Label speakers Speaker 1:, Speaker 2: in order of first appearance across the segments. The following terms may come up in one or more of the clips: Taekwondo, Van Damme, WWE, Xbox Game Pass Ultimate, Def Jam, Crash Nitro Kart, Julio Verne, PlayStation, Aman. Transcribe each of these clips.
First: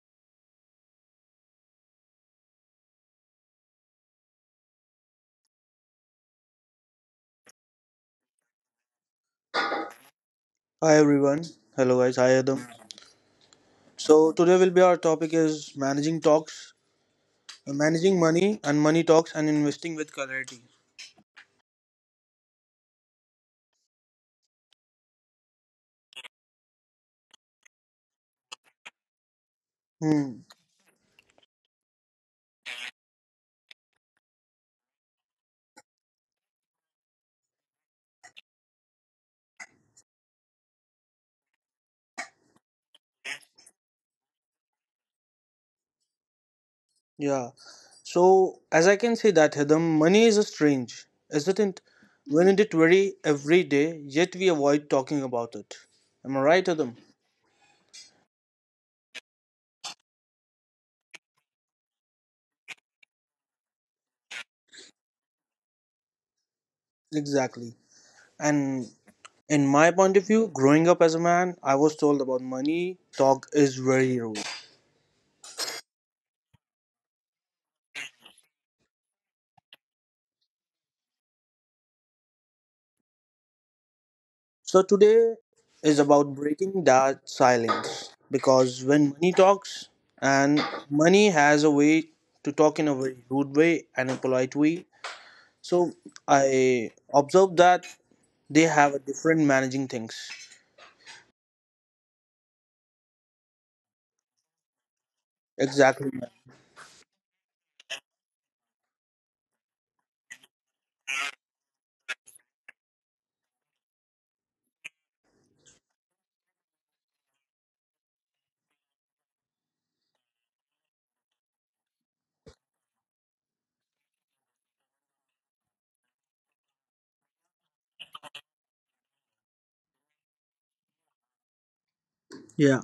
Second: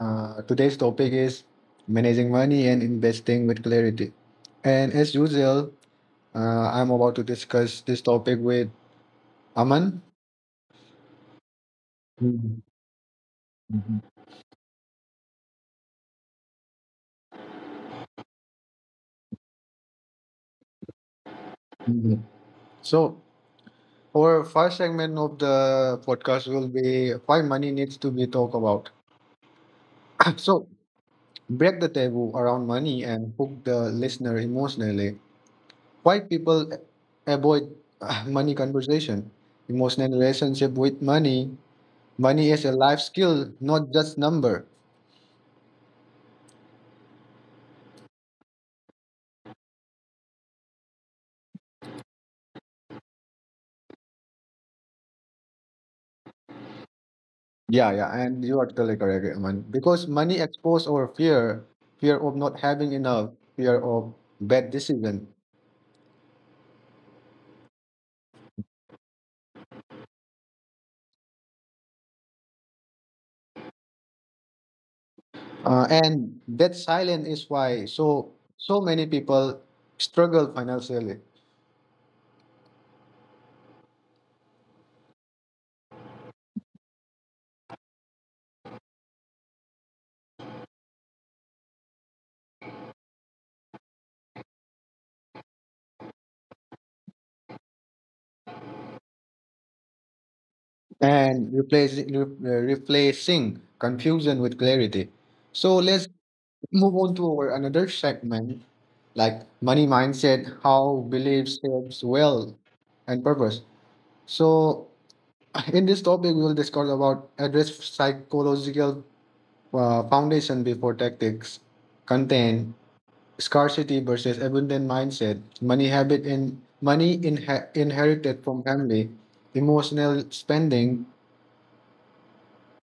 Speaker 1: today's topic is managing money and investing with clarity. And as usual, I'm about to discuss this topic with Aman.
Speaker 2: everyone. Hello guys. Hi Adam.
Speaker 1: Mhm, mhm,
Speaker 2: So today will be our topic is managing talks, managing money and money talks and investing with clarity.
Speaker 1: mhm. So, our first segment of the podcast will be why money needs to be talked about.
Speaker 2: Hmm.
Speaker 1: So, break the taboo around money and hook the listener emotionally. Why people avoid money conversation? Emotional relationship with money. Money is a life skill, not just number.
Speaker 2: Yeah. So as I can say that Adam, money is a strange, isn't it? Isn't it very every day? Yet we avoid talking about it. Am I right, Adam?
Speaker 1: Yeah, yeah, and you are totally correct, man. Because money expose our fear, fear of not having enough, fear of bad decision,
Speaker 2: Exactly. And in my point of view, growing up as a man, I was told about money talk is very rude.
Speaker 1: and that silence is why so many people struggle financially.
Speaker 2: So today is about breaking that silence because when money talks, and money has a way to talk in a very rude way and a polite way. So I observed that they have a different managing things.
Speaker 1: And replacing replacing confusion with clarity. So let's
Speaker 2: Exactly.
Speaker 1: move on to our another segment like money mindset, how beliefs shapes wealth and purpose. So in this topic, we will discuss about address psychological foundation before tactics. Content: scarcity versus abundant mindset, money habit and money inherited from family, emotional spending.
Speaker 2: Yeah.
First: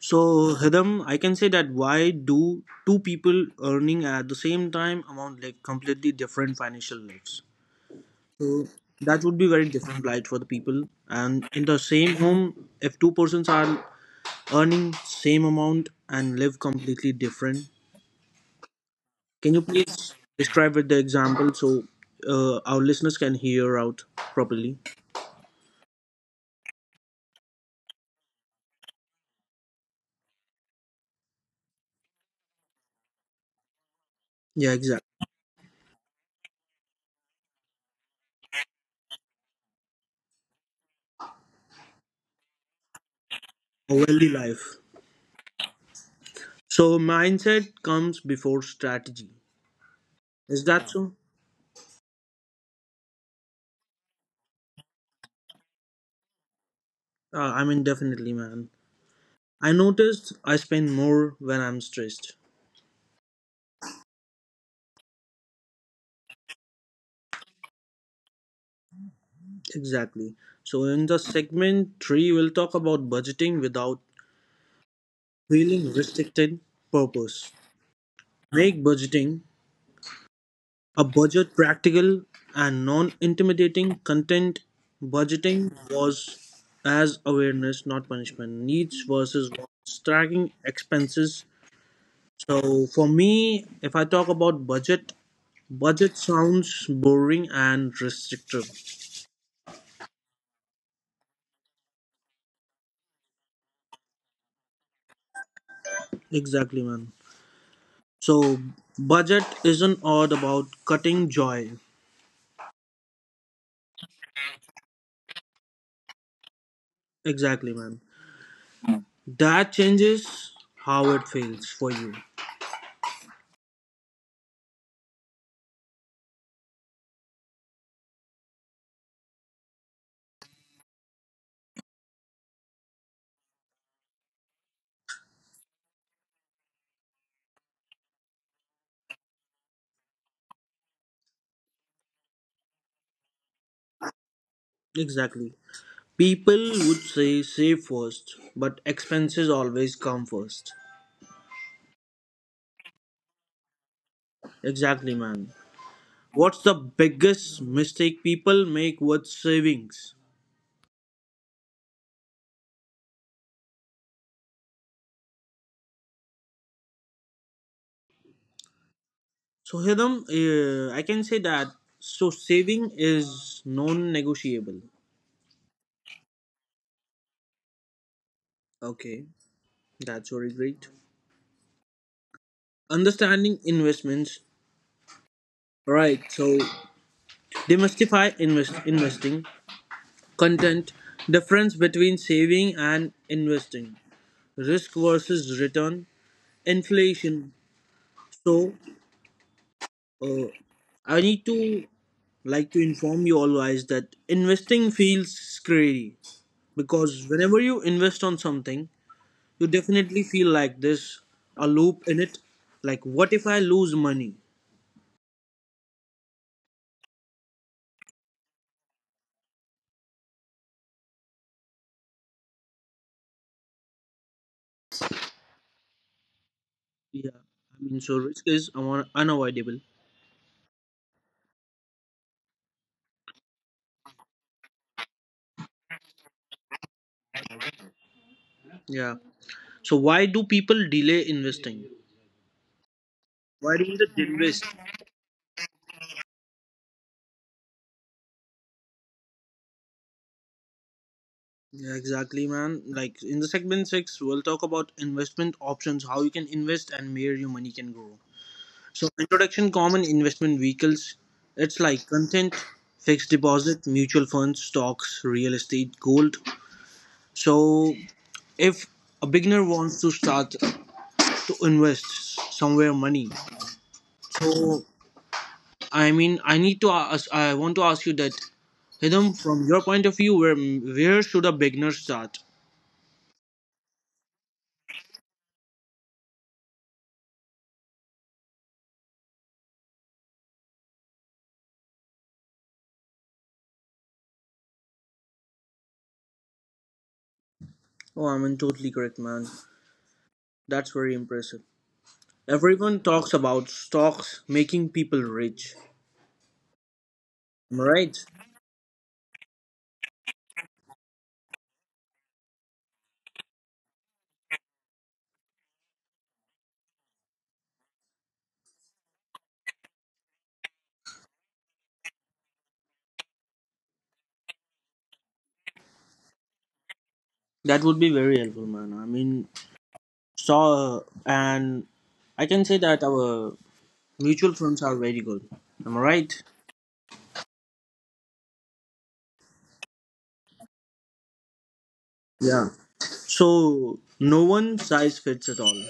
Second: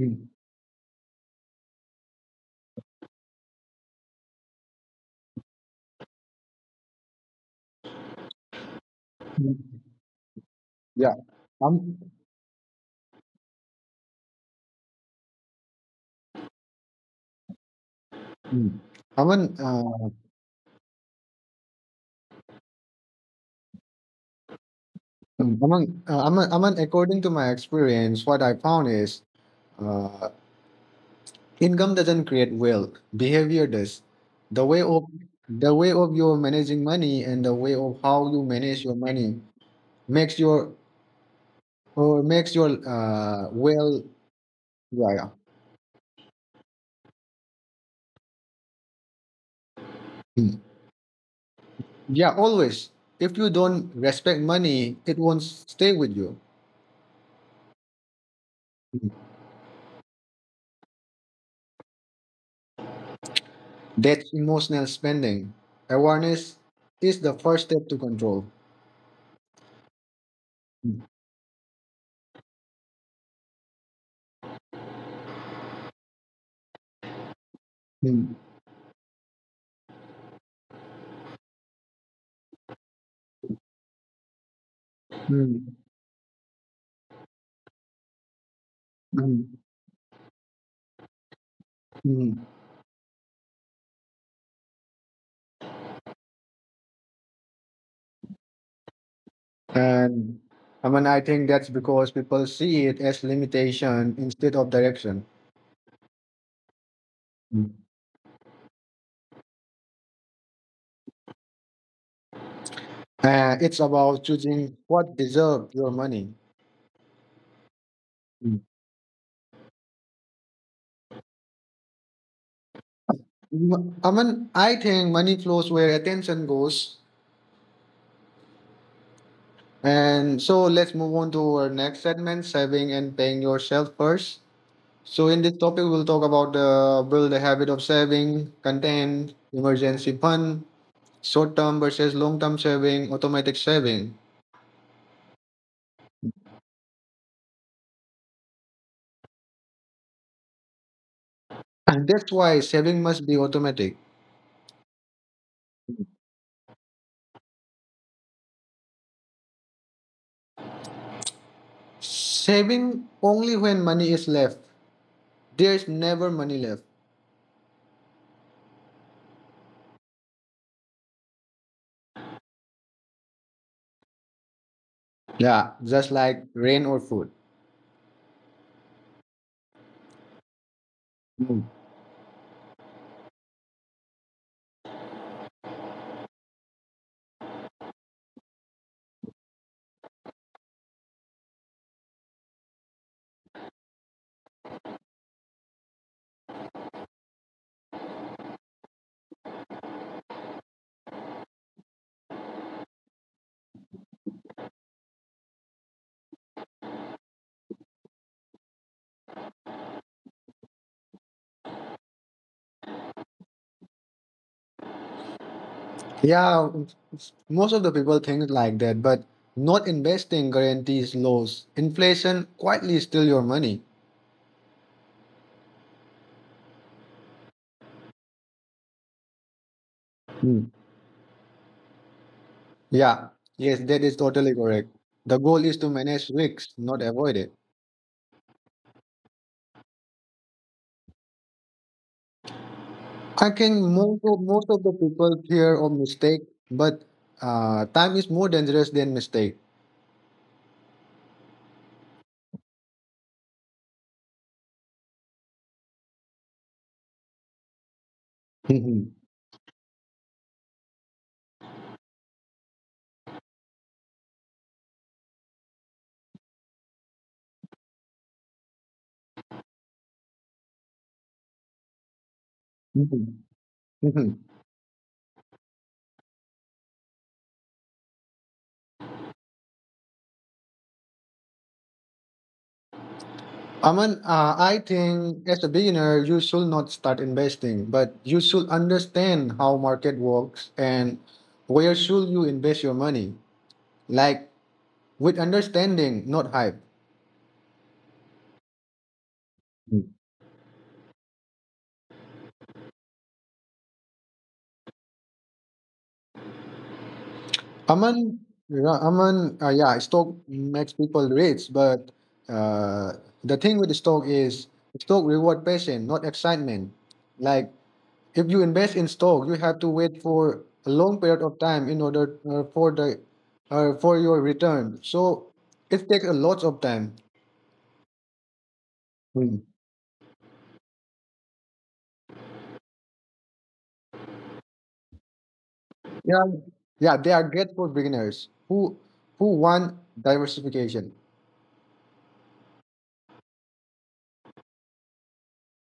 Speaker 2: So Hidam, I can say that why do two people earning at the same time amount like completely different financial lives? So that would be very different light for the people.
Speaker 1: Yeah.
Speaker 2: And in the
Speaker 1: Um,
Speaker 2: same home, if two persons are earning same amount and live completely different.
Speaker 1: mm.
Speaker 2: Can
Speaker 1: Aman,
Speaker 2: you please describe with the example so our listeners can hear out properly?
Speaker 1: mm, Aman, Aman, Aman, according to my experience, what I found is uh, income doesn't create wealth, behavior does. The
Speaker 2: Yeah,
Speaker 1: way of
Speaker 2: exactly.
Speaker 1: the way of your managing money and the way of how you manage your money makes your makes your
Speaker 2: A
Speaker 1: well.
Speaker 2: wealthy life.
Speaker 1: Yeah, yeah.
Speaker 2: So mindset comes before strategy. Is
Speaker 1: Mm.
Speaker 2: that so?
Speaker 1: Yeah, always. If you don't respect money, it won't stay with you.
Speaker 2: I mean, definitely, man.
Speaker 1: Hmm.
Speaker 2: I noticed I spend more when I'm stressed.
Speaker 1: That's emotional spending. Awareness is the first step to control.
Speaker 2: Exactly. So in
Speaker 1: Mm,
Speaker 2: the segment three, we'll talk about budgeting without feeling restricted. Purpose.
Speaker 1: mm,
Speaker 2: Make budgeting a budget practical and non intimidating content budgeting
Speaker 1: mm,
Speaker 2: was as awareness, not punishment. Needs versus wants, tracking expenses.
Speaker 1: mm.
Speaker 2: So, for me, if I talk about budget, budget sounds boring and restrictive.
Speaker 1: And I mean, I think that's because people see it as limitation instead of direction.
Speaker 2: Exactly, man.
Speaker 1: Mm.
Speaker 2: So, budget isn't all about cutting joy.
Speaker 1: It's about choosing what deserves your money.
Speaker 2: Exactly, man.
Speaker 1: Mm.
Speaker 2: That changes how it feels for you.
Speaker 1: I mean, I think money flows where attention goes. And so let's move on to our next segment saving and paying yourself first. So, in this topic, we'll talk about the build a habit of saving, content, emergency fund, short term versus long term saving, automatic saving.
Speaker 2: Exactly. People would say save first, but expenses always come first.
Speaker 1: And that's why saving must be automatic.
Speaker 2: Exactly, man. What's the biggest mistake people make with savings?
Speaker 1: Saving only when money is left. There's never money left.
Speaker 2: So, Hidam, I can say that. So, saving is non negotiable.
Speaker 1: Yeah, just like rain or food.
Speaker 2: Okay, that's very great.
Speaker 1: Mm.
Speaker 2: Understanding investments. Right, so demystify investing, content, difference between saving and investing, risk versus return, inflation. So, uh, I need to like to inform you all guys that investing feels scary because whenever you invest on something, you definitely feel like there's a loop in it. Like, what if I lose money?
Speaker 1: Yeah, most of the people think like that, but not investing guarantees loss. Inflation quietly steal your money.
Speaker 2: Yeah, I mean, so risk is unavoidable.
Speaker 1: Hmm. Yeah, yes, that is totally correct. The goal is to manage risks, not avoid it.
Speaker 2: Yeah. So why do people delay investing?
Speaker 1: I
Speaker 2: Why
Speaker 1: think
Speaker 2: do they
Speaker 1: most of,
Speaker 2: invest?
Speaker 1: most of the people fear of mistake, but time is more dangerous than mistake.
Speaker 2: Yeah, exactly, man. Like in the segment six, we'll talk about investment options, how you can invest, and where your money can grow. So
Speaker 1: Mhm,
Speaker 2: introduction common investment vehicles it's like content, fixed deposit, mutual funds, stocks, real estate, gold. So if a beginner wants to start to invest somewhere money,
Speaker 1: mhm, mhm.
Speaker 2: so I mean I want to ask you that Hidam from your point of view where should a beginner start?
Speaker 1: Aman, I think as a beginner, you should not start investing, but you should understand how market works and where should you invest your money, like with understanding, not hype.
Speaker 2: Oh, I mean totally correct man.
Speaker 1: Mm-hmm.
Speaker 2: That's very impressive. Everyone talks about stocks making people rich. Am I right?
Speaker 1: Aman, yeah, Aman, yeah, stock makes people rich, but uh, the thing with stock is stock reward patience, not excitement. Like if you invest in stock, you have to wait for a long period of time in order for your return. So it takes a lot of time.
Speaker 2: That would be very helpful, man. I mean,
Speaker 1: Hmm.
Speaker 2: so, and I can say that our mutual funds are very good. Am I right?
Speaker 1: Yeah, yeah, they are great for beginners who want diversification.
Speaker 2: Yeah. So, no one size fits at all.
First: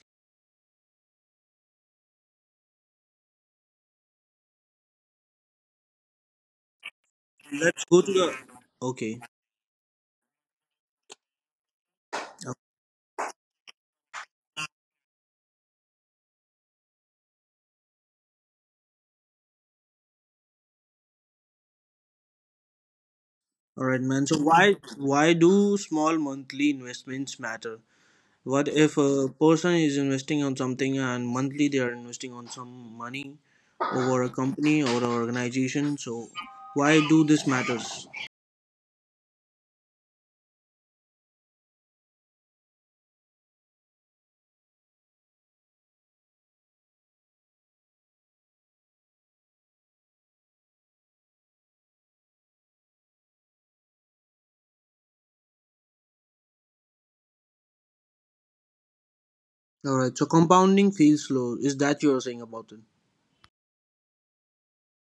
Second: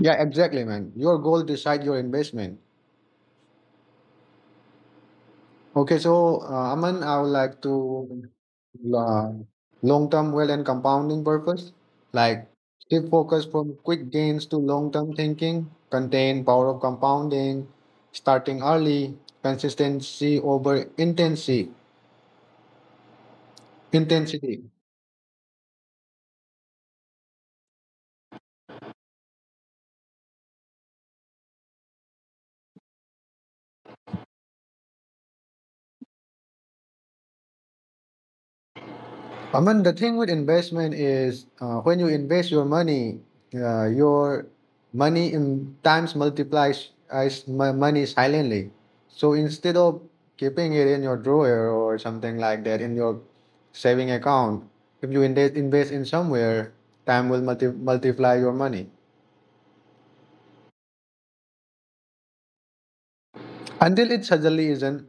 Speaker 1: Yeah, exactly, man. Your goal decide your investment. Okay, so Aman, I would like to
Speaker 2: Let's go to the. Okay.
Speaker 1: uh, long-term wealth and compounding purpose, like shift focus from quick gains to long-term thinking, contain power of compounding, starting early, consistency over intensity,
Speaker 2: All right, man. So,
Speaker 1: intensity.
Speaker 2: why do small monthly investments matter? What if a person is investing on something and monthly they are investing on some money over a company or an organization? So, why do this matters?
Speaker 1: I mean, the thing with investment is when you invest your money in times multiplies as my money silently. So instead of keeping it in your drawer or something like that in your saving account, if you invest in somewhere, time will multiply your money
Speaker 2: All right. So, compounding feels slow. Is that you're saying about it?
Speaker 1: until it suddenly isn't.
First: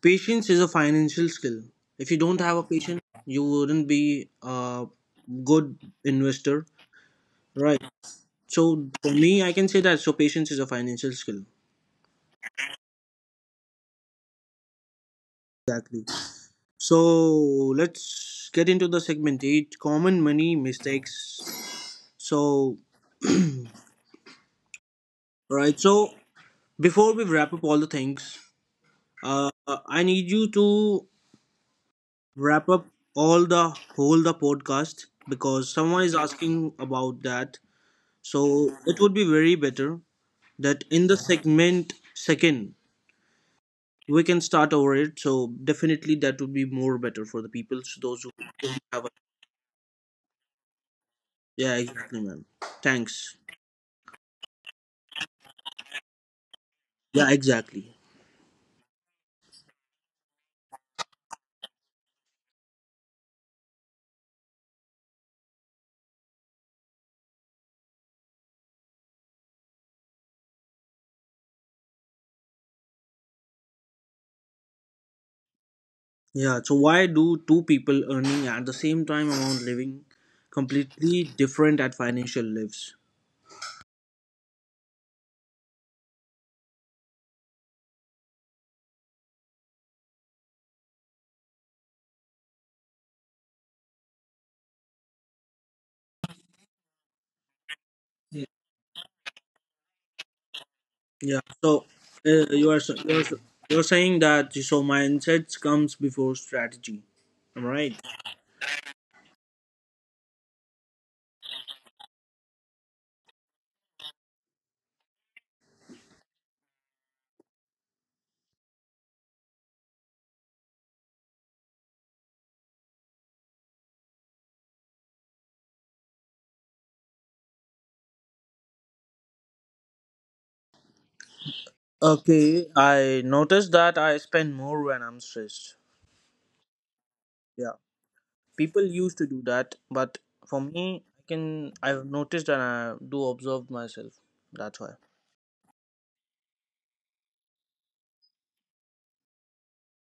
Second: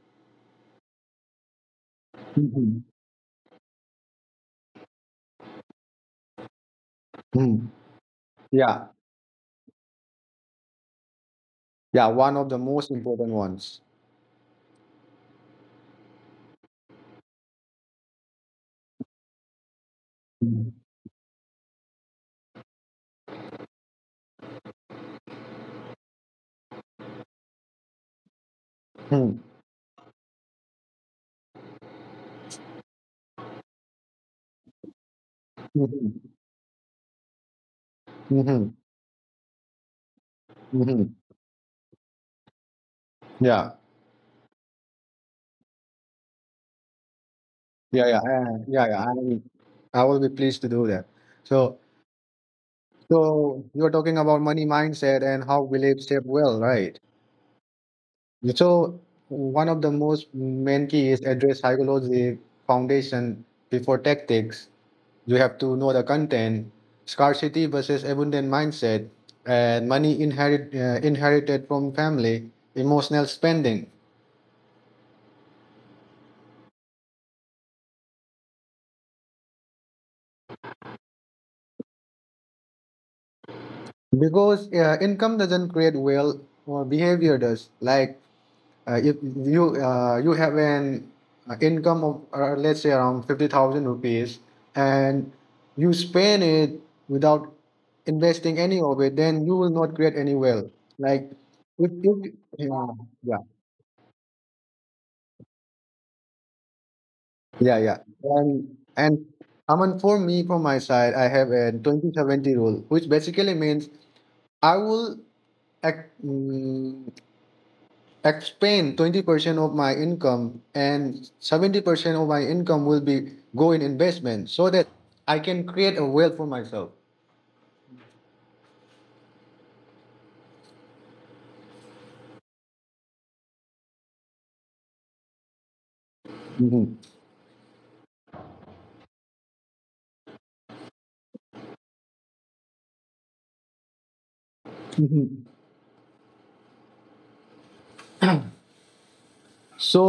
Speaker 2: Patience is a financial skill. If you don't have a
Speaker 1: Mhm.
Speaker 2: patience, you wouldn't be a good investor,
Speaker 1: Mm.
Speaker 2: right?
Speaker 1: Yeah,
Speaker 2: So for me, I can say that. So patience is a financial skill.
Speaker 1: yeah, one of the most important ones.
Speaker 2: Exactly. So let's get into the segment eight: common money
Speaker 1: Mhm.
Speaker 2: mistakes. So right. So before we wrap up all the things, uh, I need you to wrap up all the whole the podcast because someone is
Speaker 1: Mhm.
Speaker 2: asking about that.
Speaker 1: Mhm.
Speaker 2: So it would be very better that in
Speaker 1: Mhm.
Speaker 2: the segment second
Speaker 1: Yeah.
Speaker 2: we can start over it so definitely that would be more better for the people so
Speaker 1: Yeah, yeah,
Speaker 2: those who don't
Speaker 1: yeah, yeah.
Speaker 2: have a,
Speaker 1: I will be pleased to do that. So,
Speaker 2: yeah exactly man, thanks.
Speaker 1: so you are talking about money mindset and how beliefs shape well, right?
Speaker 2: Yeah exactly.
Speaker 1: So, one of the most main key is address psychology foundation before tactics. You have to know the content, scarcity versus abundant mindset, and money inherited from family, emotional spending.
Speaker 2: Yeah, so why do two people earning at the same time amount living completely different at financial lives?
Speaker 1: Because income doesn't create wealth or behavior does. Like if you have an income of let's say around 50,000 rupees and you spend it without
Speaker 2: Yeah,
Speaker 1: investing any of it, then you will not create any wealth. Like
Speaker 2: yeah. So
Speaker 1: if
Speaker 2: uh, you are
Speaker 1: yeah,
Speaker 2: s- you are s-
Speaker 1: yeah,
Speaker 2: you're saying that so mindsets comes before strategy, am I
Speaker 1: yeah, yeah.
Speaker 2: right?
Speaker 1: And Aman, for me, from my side, I have a 20/70 rule, which basically means I will ac- mm, expend 20% of my income and 70% of my income will be go in investment so that I can create a wealth for myself.
Speaker 2: Okay, I noticed that I spend more when I'm stressed.
Speaker 1: Mhm.
Speaker 2: People used to do that, but for me I can, I've noticed and I do observe myself, that's why.
Speaker 1: Mhm. So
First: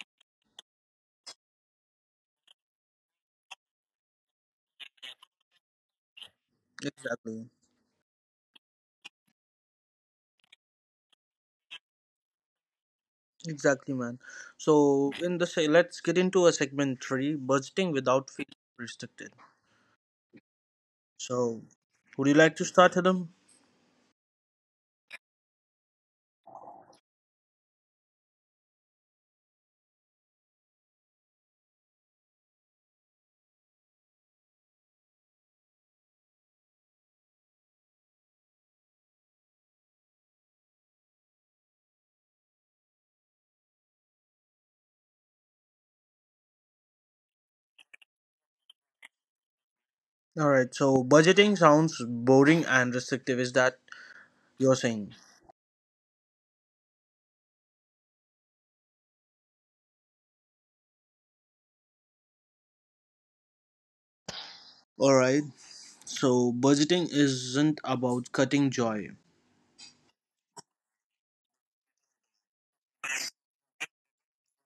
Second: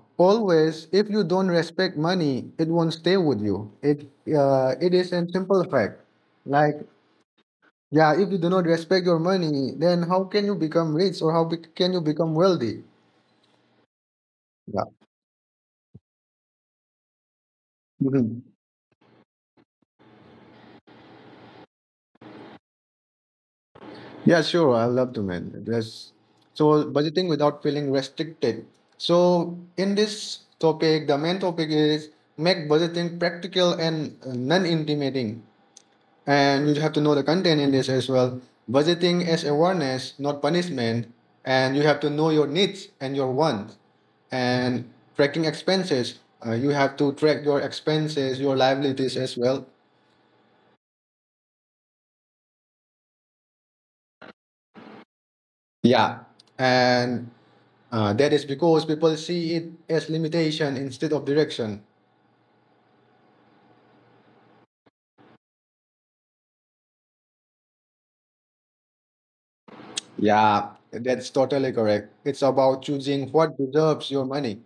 Speaker 1: uh, always if you don't respect money it won't stay with you. It is a simple fact. Like,
Speaker 2: Exactly.
Speaker 1: yeah, if you do not respect your money then how can you become rich or how can you become wealthy?
Speaker 2: Exactly, man. So let's get into a segment three budgeting
Speaker 1: Yeah.
Speaker 2: without feeling restricted. So would you like to start Adam?
Speaker 1: Yeah, sure. I love to, man. There's So, budgeting without feeling restricted. So in this topic, the main topic is make budgeting practical and non-intimidating. And you have to know the content in this as well. Budgeting as awareness, not punishment. And you have to know your needs and your wants. And tracking expenses, you have to track your expenses, your liabilities as well.
Speaker 2: All right, so budgeting sounds boring and restrictive, is that you're saying?
Speaker 1: Yeah. And that is because people see it as limitation instead of direction.
Speaker 2: All right, so budgeting isn't about cutting joy.
Speaker 1: Yeah, that's totally correct. It's about choosing what deserves your money.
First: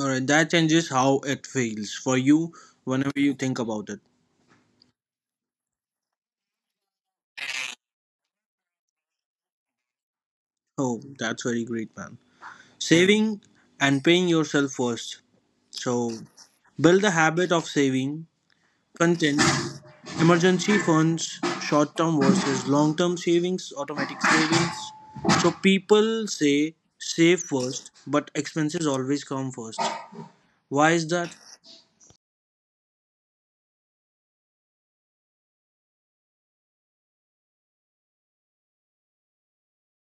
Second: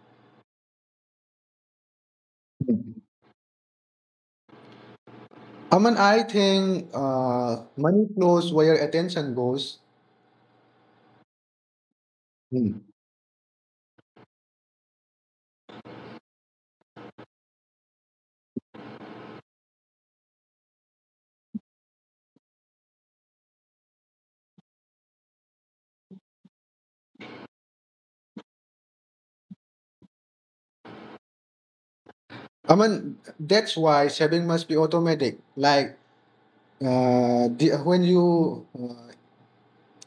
Speaker 2: All right, that changes how it feels for you
Speaker 1: Hmm.
Speaker 2: whenever you think about it.
Speaker 1: Aman, I think money flows where attention goes.
Speaker 2: Oh, that's very great, man.
Speaker 1: Hmm.
Speaker 2: Saving and paying yourself first. So, build the habit of saving, content, emergency funds, short term versus long term savings, automatic savings. So, people say save first, but expenses always come first. Why is that?
Speaker 1: Aman, that's why saving must be automatic. Like when you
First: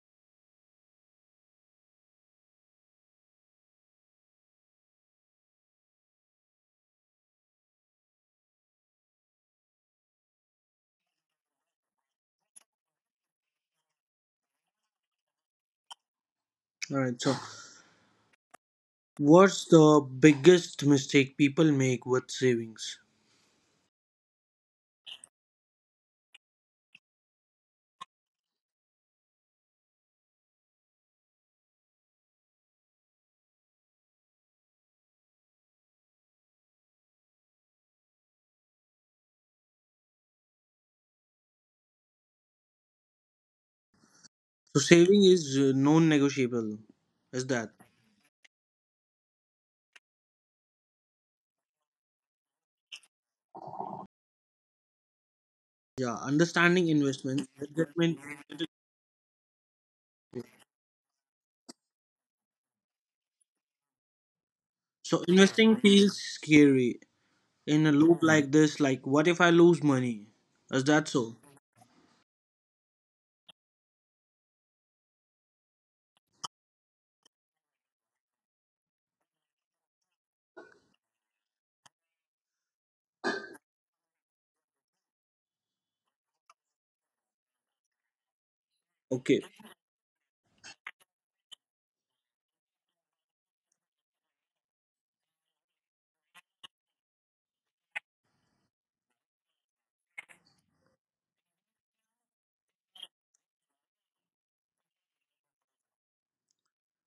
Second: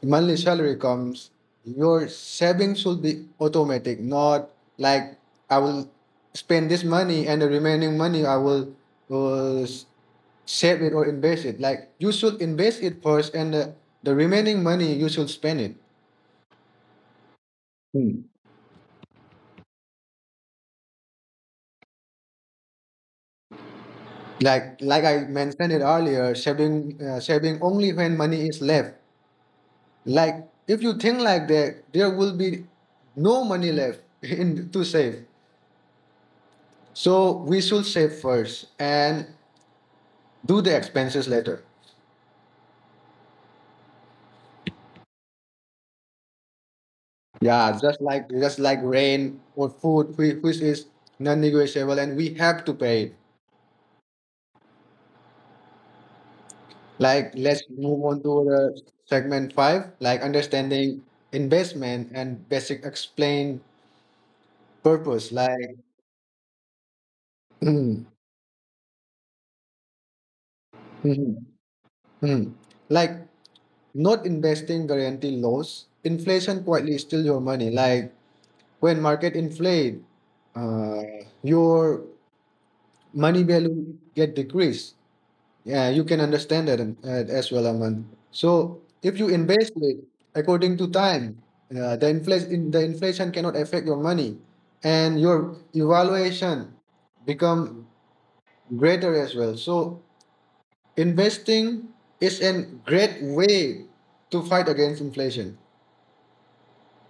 Speaker 1: monthly salary comes, your savings should be automatic, not like I will spend this money and the remaining money I will uh, s- save it or invest it. Like you should invest it first, and the remaining money you should spend it.
Speaker 2: Alright, so
Speaker 1: Hmm.
Speaker 2: what's the biggest mistake people make with savings?
Speaker 1: Like I mentioned it earlier, saving only when money is left. Like if you think like that, there will be no money left in to save. So we should save first and do the expenses later.
Speaker 2: So, saving is non negotiable. Is that?
Speaker 1: Yeah, just like rain or food, which is non-negotiable, and we have to pay it.
Speaker 2: Yeah, understanding
Speaker 1: Like let's move
Speaker 2: investment.
Speaker 1: on to the segment five, like understanding investment and basic explain
Speaker 2: So
Speaker 1: purpose. Like
Speaker 2: investing feels scary in a
Speaker 1: mhm,
Speaker 2: loop like this. Like, what if I lose money? Is that so?
Speaker 1: mhm. Like not investing guarantee loss. Inflation quietly steal your money. Like when market inflate, uh, your money value get decreased. Yeah, you can understand that as well, Aman. So if you
Speaker 2: Okay.
Speaker 1: invest it according to time, the inflation cannot affect your money, and your evaluation become greater as well. So investing is a great way to fight against inflation.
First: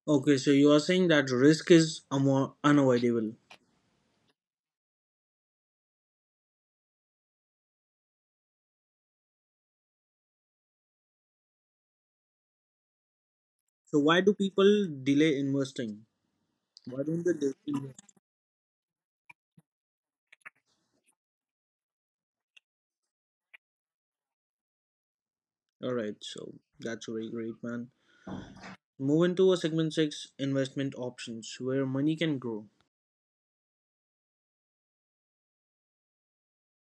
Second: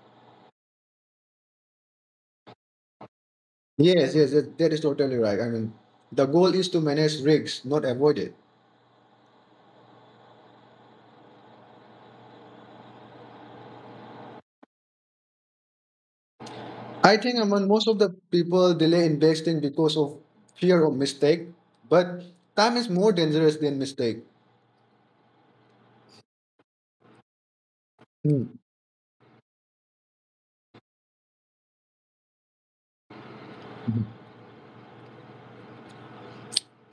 Speaker 2: Okay. So you are saying that risk is unavoidable.
Speaker 1: Yes, yes, that is totally right. I mean, the goal is to manage risks, not avoid it.
Speaker 2: So why do people delay investing? Why
Speaker 1: I
Speaker 2: don't they?
Speaker 1: think among most of the people delay investing because of fear of mistake, but time is more dangerous than mistake.
Speaker 2: All right. So that's very great, man.
Speaker 1: Hmm.
Speaker 2: Move into a segment six investment options where money can grow.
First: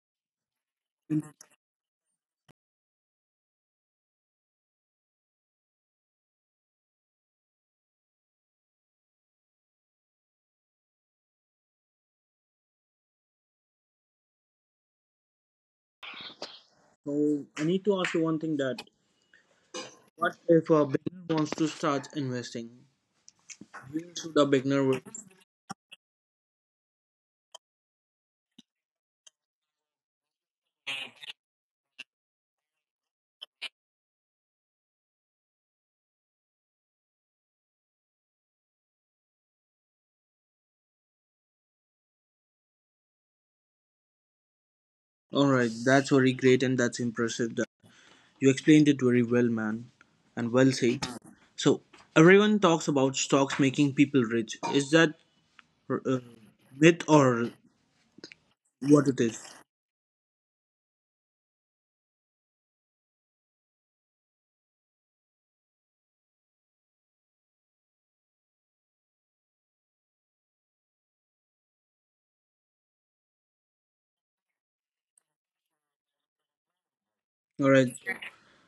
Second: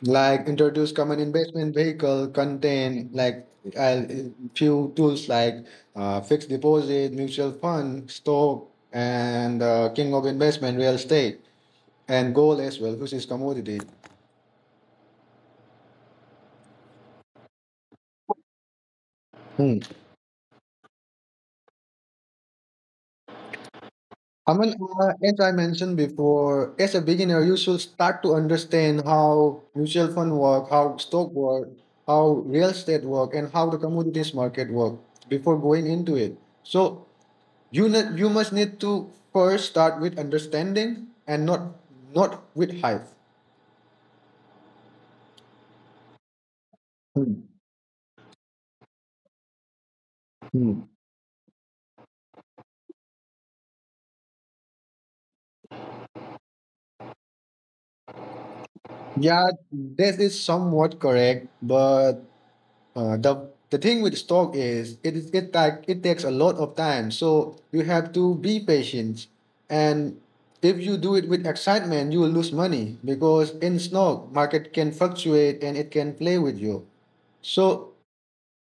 Speaker 1: Like introduce common investment vehicle contain like uh, few tools like fixed deposit, mutual fund, stock, and king of investment real estate and gold as well, which is commodity.
Speaker 2: So I need to ask you one thing that
Speaker 1: Hmm.
Speaker 2: what if a beginner wants to start investing? Should a
Speaker 1: Aman,
Speaker 2: beginner?
Speaker 1: as I mentioned before, as a beginner, you should start to understand how mutual fund work, how stock work, how real estate work, and how the commodities market work before going into it. So you must need to first start with understanding and not with hype.
Speaker 2: All right. That's very great and that's
Speaker 1: Hmm.
Speaker 2: impressive. You explained it very well, man, and well
Speaker 1: Hmm.
Speaker 2: said. So, everyone talks about stocks making people rich. Is that uh, myth or what it is?
Speaker 1: Yeah, this is somewhat correct, but the thing with stock is it like it takes a lot of time, so you have to be patient. And if you do it with excitement, you will lose money because in stock market can fluctuate and it can play with you.
Speaker 2: All right.
Speaker 1: So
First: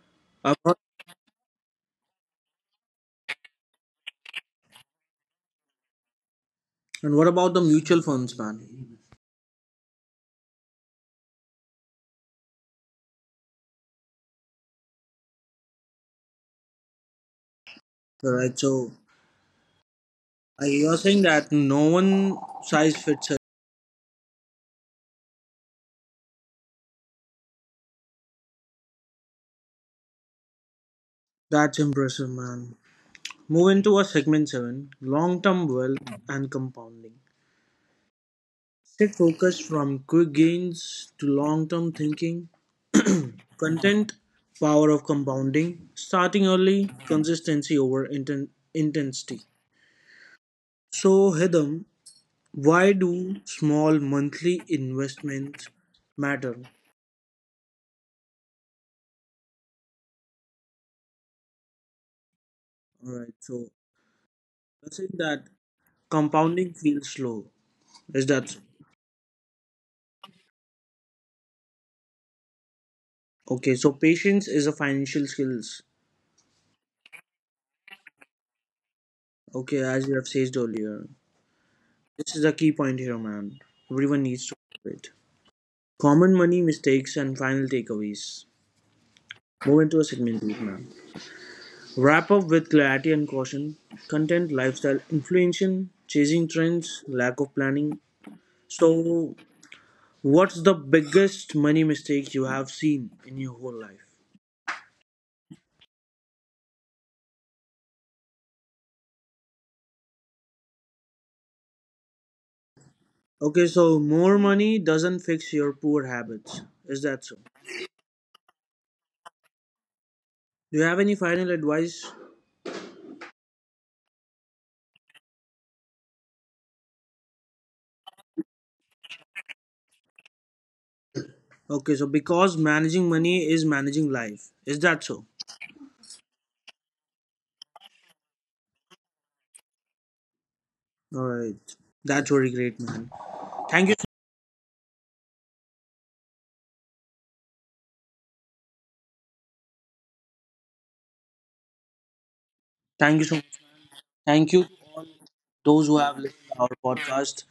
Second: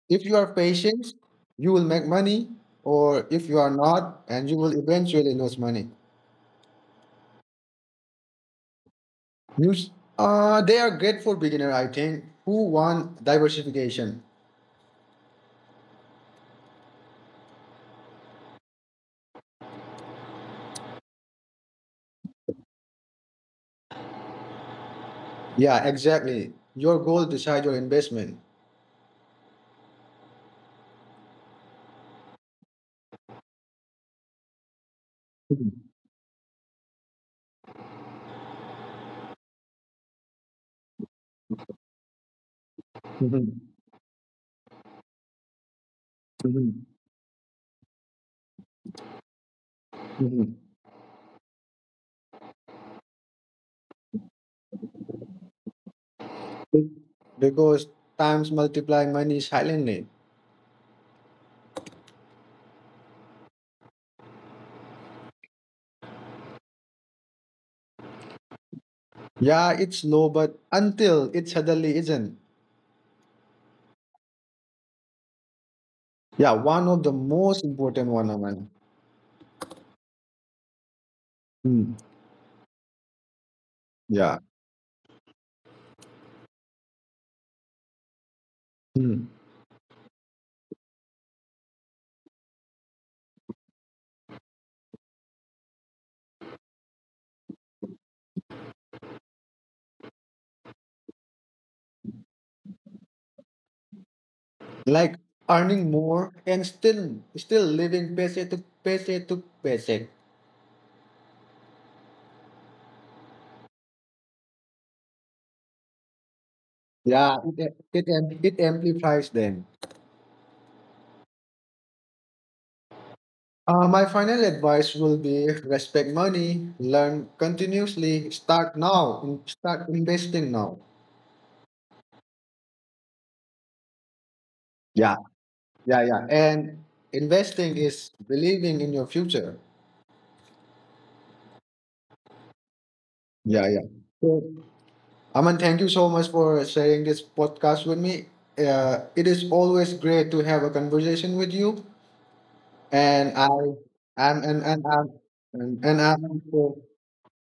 Speaker 1: if you are
Speaker 2: Uh,
Speaker 1: patient, you will make money, or if you are not, and you will eventually lose money.
Speaker 2: and what about the mutual funds, man?
Speaker 1: News. They are great for beginner, I think, who want diversification.
Speaker 2: All right. So, you're saying that no one size fits all.
Speaker 1: Yeah, exactly. Your goal decide your investment.
Speaker 2: That's impressive, man. Move into a segment seven: long-term wealth and compounding. Shift focus from quick gains to long-term thinking.
Speaker 1: Mhm,
Speaker 2: Content, power of compounding, starting
Speaker 1: mhm,
Speaker 2: early, consistency over intensity.
Speaker 1: mhm.
Speaker 2: So, Hidam, why do small monthly investments matter?
Speaker 1: Be- Because times multiply money silently.
Speaker 2: Alright, so you're that compounding feels slow. Is that so?
Speaker 1: Yeah, it's low, but until it suddenly isn't.
Speaker 2: Okay, so patience is a financial skills.
Speaker 1: Yeah, one of the most important one, of Aman.
Speaker 2: Okay, as you have said earlier.
Speaker 1: Mm.
Speaker 2: This is a key point here, man. Everyone
Speaker 1: Yeah.
Speaker 2: needs to do it. Common money mistakes and final takeaways.
Speaker 1: Mm.
Speaker 2: Move into a segment, please, man. Wrap up with clarity and caution, content, lifestyle, inflation, chasing trends, lack of planning. So, what's the biggest money mistake you have seen in your whole life?
Speaker 1: Like earning more and still living paycheck to paycheck to paycheck.
Speaker 2: Okay, so more money doesn't fix your poor habits. Is that
Speaker 1: Yeah,
Speaker 2: so?
Speaker 1: it amplifies them.
Speaker 2: Do you have any final advice?
Speaker 1: My final advice will be respect money, learn continuously, start now, and start investing now.
Speaker 2: Okay, so because managing money is managing life. Is that
Speaker 1: Yeah.
Speaker 2: so?
Speaker 1: Yeah, yeah. And investing is believing in your future.
Speaker 2: All right. That's very great, man.
Speaker 1: Yeah, yeah.
Speaker 2: Thank you. So,
Speaker 1: So, Aman, thank you so much for sharing this podcast with me. It is always great to have a conversation with you,
Speaker 2: thank you
Speaker 1: and
Speaker 2: so
Speaker 1: I,
Speaker 2: much.
Speaker 1: I'm,
Speaker 2: Thank you.
Speaker 1: and I'm,
Speaker 2: Those who
Speaker 1: and
Speaker 2: have
Speaker 1: I'm.
Speaker 2: listened to our
Speaker 1: So,
Speaker 2: podcast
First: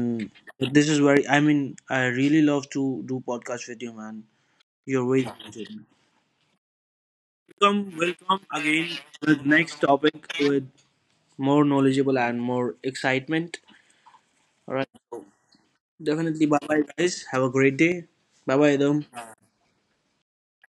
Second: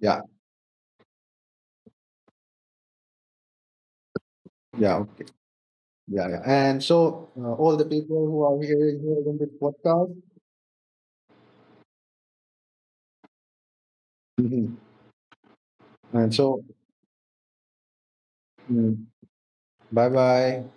Speaker 1: yeah,
Speaker 2: this is very, I mean I really love to do podcast with you man,
Speaker 1: yeah,
Speaker 2: you're very
Speaker 1: okay,
Speaker 2: talented.
Speaker 1: yeah, yeah. And so, all
Speaker 2: Welcome,
Speaker 1: the people
Speaker 2: welcome
Speaker 1: who are
Speaker 2: again
Speaker 1: hearing here in
Speaker 2: with
Speaker 1: this
Speaker 2: next
Speaker 1: podcast.
Speaker 2: topic with more knowledgeable and more excitement. All
Speaker 1: Mhm.
Speaker 2: right. So,
Speaker 1: And
Speaker 2: definitely
Speaker 1: so,
Speaker 2: bye bye guys, have a great day. Bye bye them.
Speaker 1: bye bye.